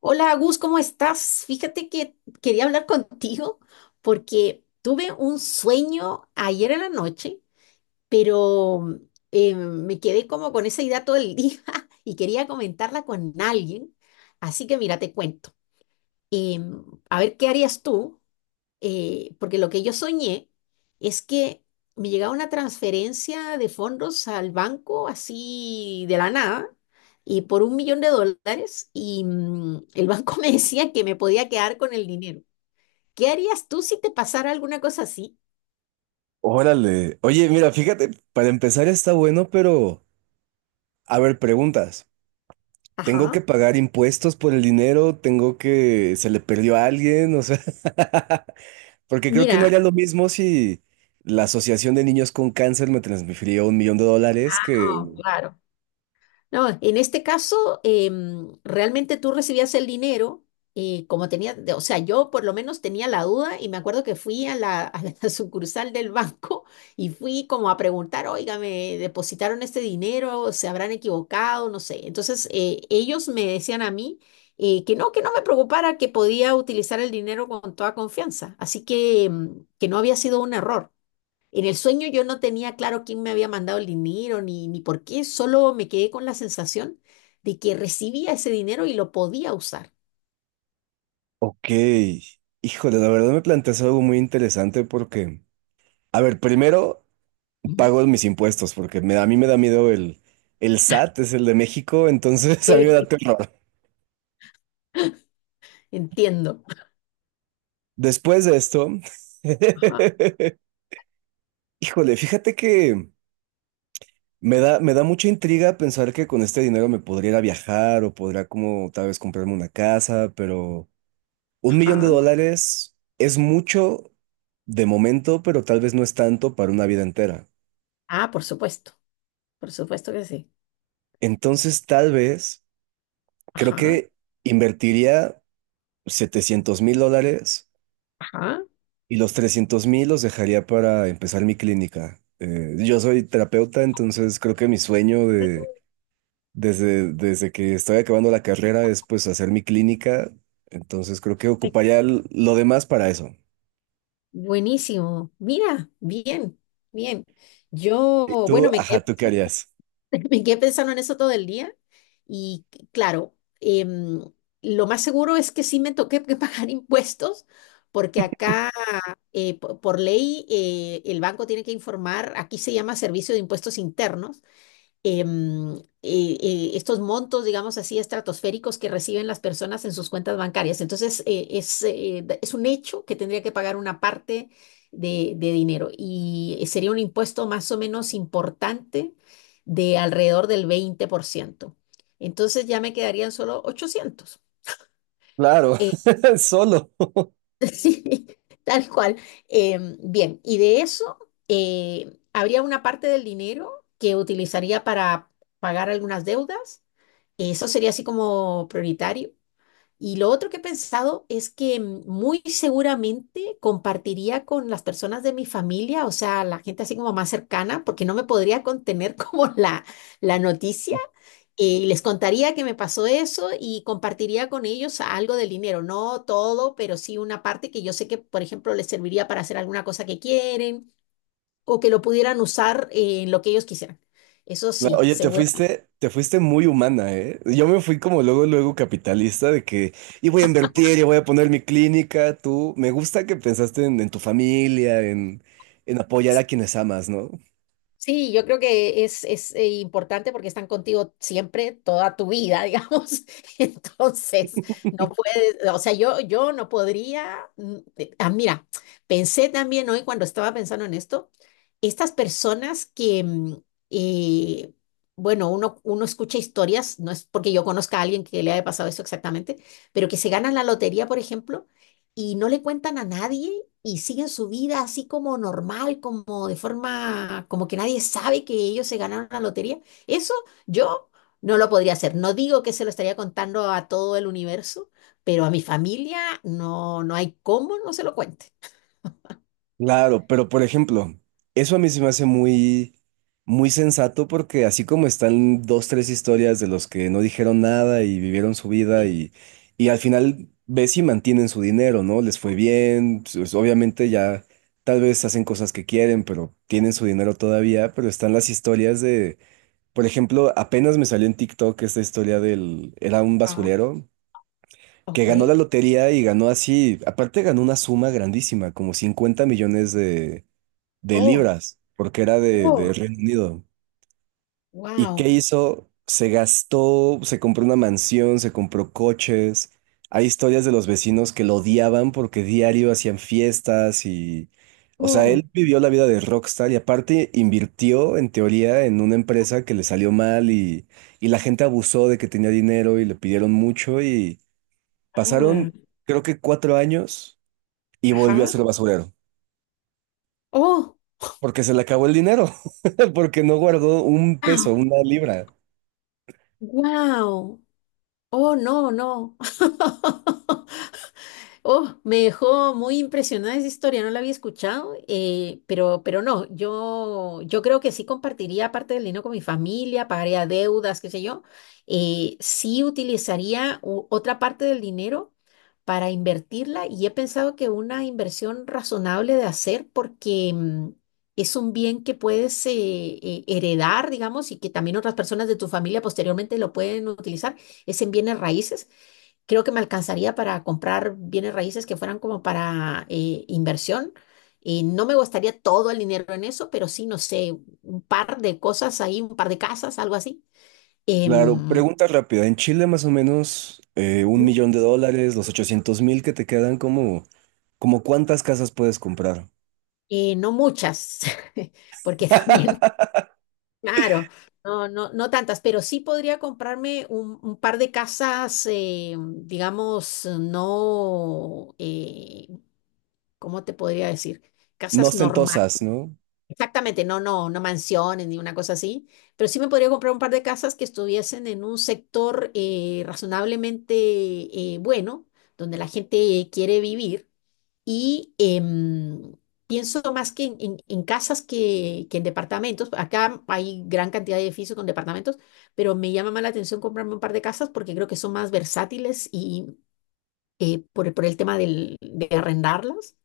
Hola, Agus, ¿cómo estás? Fíjate que quería hablar contigo porque tuve un sueño ayer en la noche, pero me quedé como con esa idea todo el día y quería comentarla con alguien. Así que mira, te cuento. A ver, ¿qué harías tú? Porque lo que yo soñé es que me llegaba una transferencia de fondos al banco así de la nada y por 1 millón de dólares y el banco me decía que me podía quedar con el dinero. ¿Qué harías tú si te pasara alguna cosa así? Órale. Oye, mira, fíjate, para empezar está bueno, pero a ver, preguntas. ¿Tengo Ajá. que pagar impuestos por el dinero? ¿Tengo que se le perdió a alguien? O sea, porque creo que no Mira, haría lo mismo si la Asociación de Niños con Cáncer me transfirió $1 millón que... no, claro. No, en este caso, realmente tú recibías el dinero, como tenía, o sea, yo por lo menos tenía la duda y me acuerdo que fui a la sucursal del banco y fui como a preguntar, oiga, me depositaron este dinero, se habrán equivocado, no sé. Entonces, ellos me decían a mí que no me preocupara, que podía utilizar el dinero con toda confianza. Así que, que no había sido un error. En el sueño yo no tenía claro quién me había mandado el dinero ni por qué, solo me quedé con la sensación de que recibía ese dinero y lo podía usar. Ok. Híjole, la verdad me planteas algo muy interesante porque, a ver, primero Ujú. pago mis impuestos porque a mí me da miedo el SAT, es el de México, entonces a mí me da Sí. terror. Entiendo. Después de esto, Ajá, híjole, fíjate que me da mucha intriga pensar que con este dinero me podría ir a viajar o podría como tal vez comprarme una casa, pero un millón de ajá. dólares es mucho de momento, pero tal vez no es tanto para una vida entera. Ah, por supuesto que sí. Entonces, tal vez, creo Ajá, que invertiría $700.000 ajá. y los 300.000 los dejaría para empezar mi clínica. Yo soy terapeuta, entonces creo que mi sueño de Desde que estoy acabando la carrera es pues hacer mi clínica, entonces creo que Eh, ocuparía lo demás para eso. Buenísimo. Mira, bien, bien. ¿Y Yo, tú? bueno, me Ajá, quedé ¿tú qué harías? Me quedé pensando en eso todo el día y claro, lo más seguro es que sí me toque que pagar impuestos porque acá por ley el banco tiene que informar. Aquí se llama Servicio de Impuestos Internos. Estos montos, digamos así, estratosféricos que reciben las personas en sus cuentas bancarias. Entonces, es un hecho que tendría que pagar una parte de dinero y sería un impuesto más o menos importante de alrededor del 20%. Entonces, ya me quedarían solo 800. Claro, solo. Sí, tal cual. Bien, y de eso habría una parte del dinero que utilizaría para pagar algunas deudas. Eso sería así como prioritario. Y lo otro que he pensado es que muy seguramente compartiría con las personas de mi familia, o sea, la gente así como más cercana, porque no me podría contener como la noticia. Y les contaría que me pasó eso y compartiría con ellos algo del dinero, no todo, pero sí una parte que yo sé que, por ejemplo, les serviría para hacer alguna cosa que quieren o que lo pudieran usar en lo que ellos quisieran. Eso sí, Oye, te seguramente. fuiste, te fuiste muy humana, ¿eh? Yo me fui como luego, luego capitalista de que, y voy a invertir, y voy a poner mi clínica, tú. Me gusta que pensaste en tu familia, en apoyar a quienes amas, ¿no? Sí, yo creo que es importante porque están contigo siempre, toda tu vida, digamos. Entonces, no puedes, o sea, yo no podría. Ah, mira, pensé también hoy cuando estaba pensando en esto, estas personas que, eh, bueno, uno escucha historias, no es porque yo conozca a alguien que le haya pasado eso exactamente, pero que se ganan la lotería, por ejemplo, y no le cuentan a nadie y siguen su vida así como normal, como de forma, como que nadie sabe que ellos se ganaron la lotería. Eso yo no lo podría hacer. No digo que se lo estaría contando a todo el universo, pero a mi familia no, no hay cómo no se lo cuente. Claro, pero por ejemplo, eso a mí se me hace muy, muy sensato porque así como están dos, tres historias de los que no dijeron nada y vivieron su vida y al final ves si mantienen su dinero, ¿no? Les fue bien, pues, obviamente ya tal vez hacen cosas que quieren, pero tienen su dinero todavía, pero están las historias de, por ejemplo, apenas me salió en TikTok esta historia del, era un Ah, basurero que ok. ganó la lotería y ganó así, aparte ganó una suma grandísima, como 50 millones de Oh, libras, porque era oh, de Reino Unido. ¿Y qué wow. hizo? Se gastó, se compró una mansión, se compró coches. Hay historias de los vecinos que lo odiaban porque diario hacían fiestas y... O sea, Oh, él vivió la vida de rockstar y aparte invirtió en teoría en una empresa que le salió mal y la gente abusó de que tenía dinero y le pidieron mucho y ah, pasaron creo que 4 años y volvió a ajá. ser basurero. Oh, Porque se le acabó el dinero, porque no guardó un peso, wow. una libra. Wow. Oh, no, no. Oh, me dejó muy impresionada esa historia, no la había escuchado, pero no, yo creo que sí compartiría parte del dinero con mi familia, pagaría deudas, qué sé yo. Sí utilizaría otra parte del dinero para invertirla y he pensado que una inversión razonable de hacer porque es un bien que puedes heredar, digamos, y que también otras personas de tu familia posteriormente lo pueden utilizar, es en bienes raíces. Creo que me alcanzaría para comprar bienes raíces que fueran como para inversión. Y no me gustaría todo el dinero en eso, pero sí, no sé, un par de cosas ahí, un par de casas, algo así. Claro, Em, pregunta rápida. En Chile más o menos $1 millón, los 800.000 que te quedan, como, como cuántas casas puedes comprar? No muchas, porque también, claro, no, no, no tantas, pero sí podría comprarme un par de casas, digamos, no, ¿cómo te podría decir? No Casas normales. ostentosas, ¿no? Exactamente, no, no, no mansiones ni una cosa así, pero sí me podría comprar un par de casas que estuviesen en un sector razonablemente bueno, donde la gente quiere vivir y pienso más que en, en casas que en departamentos. Acá hay gran cantidad de edificios con departamentos, pero me llama más la atención comprarme un par de casas porque creo que son más versátiles y por, por el tema de arrendarlas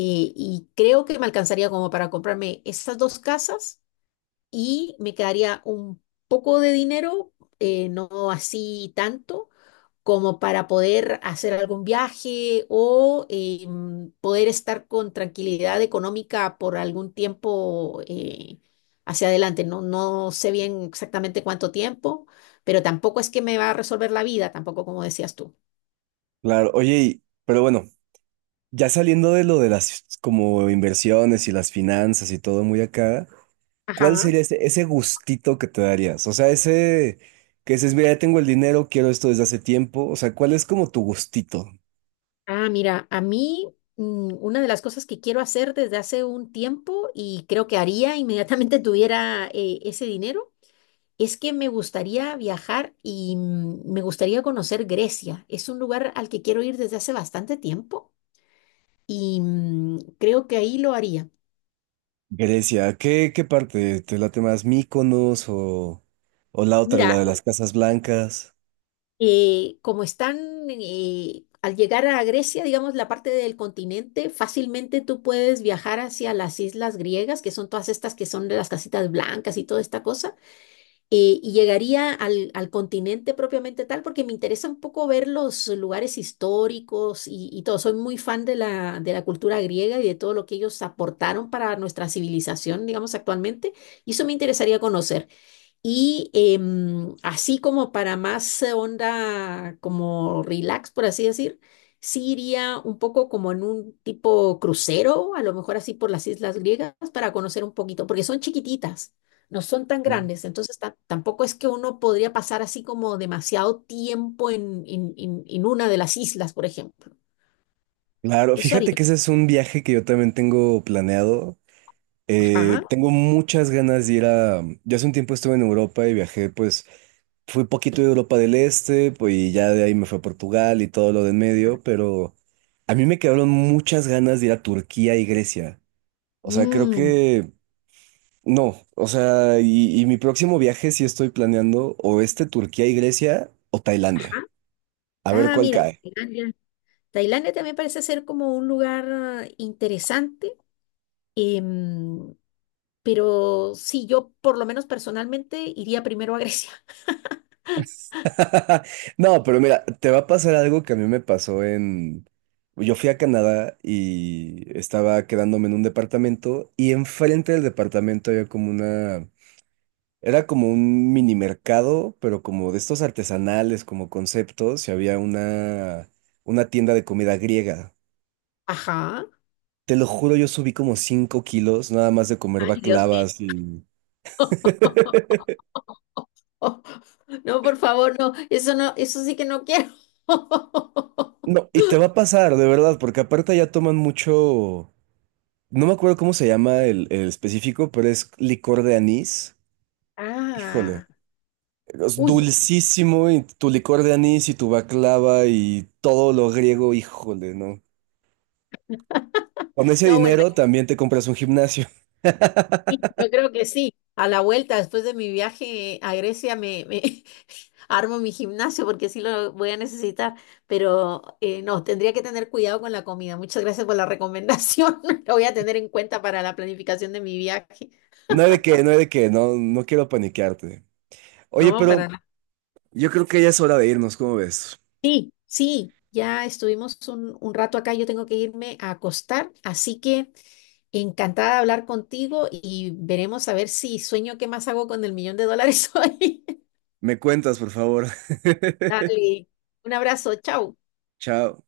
y creo que me alcanzaría como para comprarme esas dos casas y me quedaría un poco de dinero, no así tanto, como para poder hacer algún viaje o poder estar con tranquilidad económica por algún tiempo hacia adelante. No, no sé bien exactamente cuánto tiempo, pero tampoco es que me va a resolver la vida, tampoco como decías tú. Claro, oye, pero bueno, ya saliendo de lo de las como inversiones y las finanzas y todo muy acá, ¿cuál Ajá. sería ese, ese gustito que te darías? O sea, ese que dices, mira, ya tengo el dinero, quiero esto desde hace tiempo. O sea, ¿cuál es como tu gustito? Ah, mira, a mí una de las cosas que quiero hacer desde hace un tiempo y creo que haría inmediatamente tuviera ese dinero. Es que me gustaría viajar y me gustaría conocer Grecia. Es un lugar al que quiero ir desde hace bastante tiempo y creo que ahí lo haría. Grecia, ¿qué, qué parte? ¿Te late más Mykonos o la otra, la Mira, de las Casas Blancas? Como están al llegar a Grecia, digamos, la parte del continente, fácilmente tú puedes viajar hacia las islas griegas, que son todas estas que son de las casitas blancas y toda esta cosa. Y llegaría al continente propiamente tal, porque me interesa un poco ver los lugares históricos y todo. Soy muy fan de la cultura griega y de todo lo que ellos aportaron para nuestra civilización, digamos, actualmente, y eso me interesaría conocer. Y así como para más onda, como relax, por así decir, sí iría un poco como en un tipo crucero, a lo mejor así por las islas griegas, para conocer un poquito, porque son chiquititas, no son tan Mm. grandes, entonces tampoco es que uno podría pasar así como demasiado tiempo en una de las islas, por ejemplo. Claro, Eso haría. fíjate que ese es un viaje que yo también tengo planeado. Ajá. Tengo muchas ganas de ir a... Yo hace un tiempo estuve en Europa y viajé, pues fui poquito de Europa del Este, pues y ya de ahí me fue a Portugal y todo lo de en medio, pero a mí me quedaron muchas ganas de ir a Turquía y Grecia. O sea, creo Mm, que... No, o sea, y mi próximo viaje sí estoy planeando o este Turquía y Grecia o Tailandia. ajá. A ver Ah, cuál mira, cae. Tailandia. Tailandia también parece ser como un lugar interesante. Em, pero sí, yo por lo menos personalmente iría primero a Grecia. No, pero mira, te va a pasar algo que a mí me pasó en... Yo fui a Canadá y estaba quedándome en un departamento y enfrente del departamento había como una... Era como un mini mercado, pero como de estos artesanales, como conceptos, y había una tienda de comida griega. Ajá. Te lo juro, yo subí como 5 kilos nada más de comer Ay, Dios mío. baklavas y... No, por favor, no. Eso no, eso sí que no quiero. No, y te va a pasar, de verdad, porque aparte ya toman mucho... No me acuerdo cómo se llama el específico, pero es licor de anís. Híjole, Ah, es uy. dulcísimo y tu licor de anís y tu baklava y todo lo griego, híjole, ¿no? Con ese No, bueno, dinero también te compras un gimnasio. sí, yo creo que sí. A la vuelta, después de mi viaje a Grecia, me armo mi gimnasio porque sí lo voy a necesitar. Pero no, tendría que tener cuidado con la comida. Muchas gracias por la recomendación. Lo voy a tener en cuenta para la planificación de mi viaje. No hay de qué, no hay de qué, no, no quiero paniquearte. Oye, No, para pero nada. yo creo que ya es hora de irnos, ¿cómo ves? Sí, sí, ya estuvimos un rato acá. Yo tengo que irme a acostar. Así que encantada de hablar contigo y veremos a ver si sueño qué más hago con el 1 millón de dólares hoy. Me cuentas, por favor. Dale, un abrazo, chao. Chao.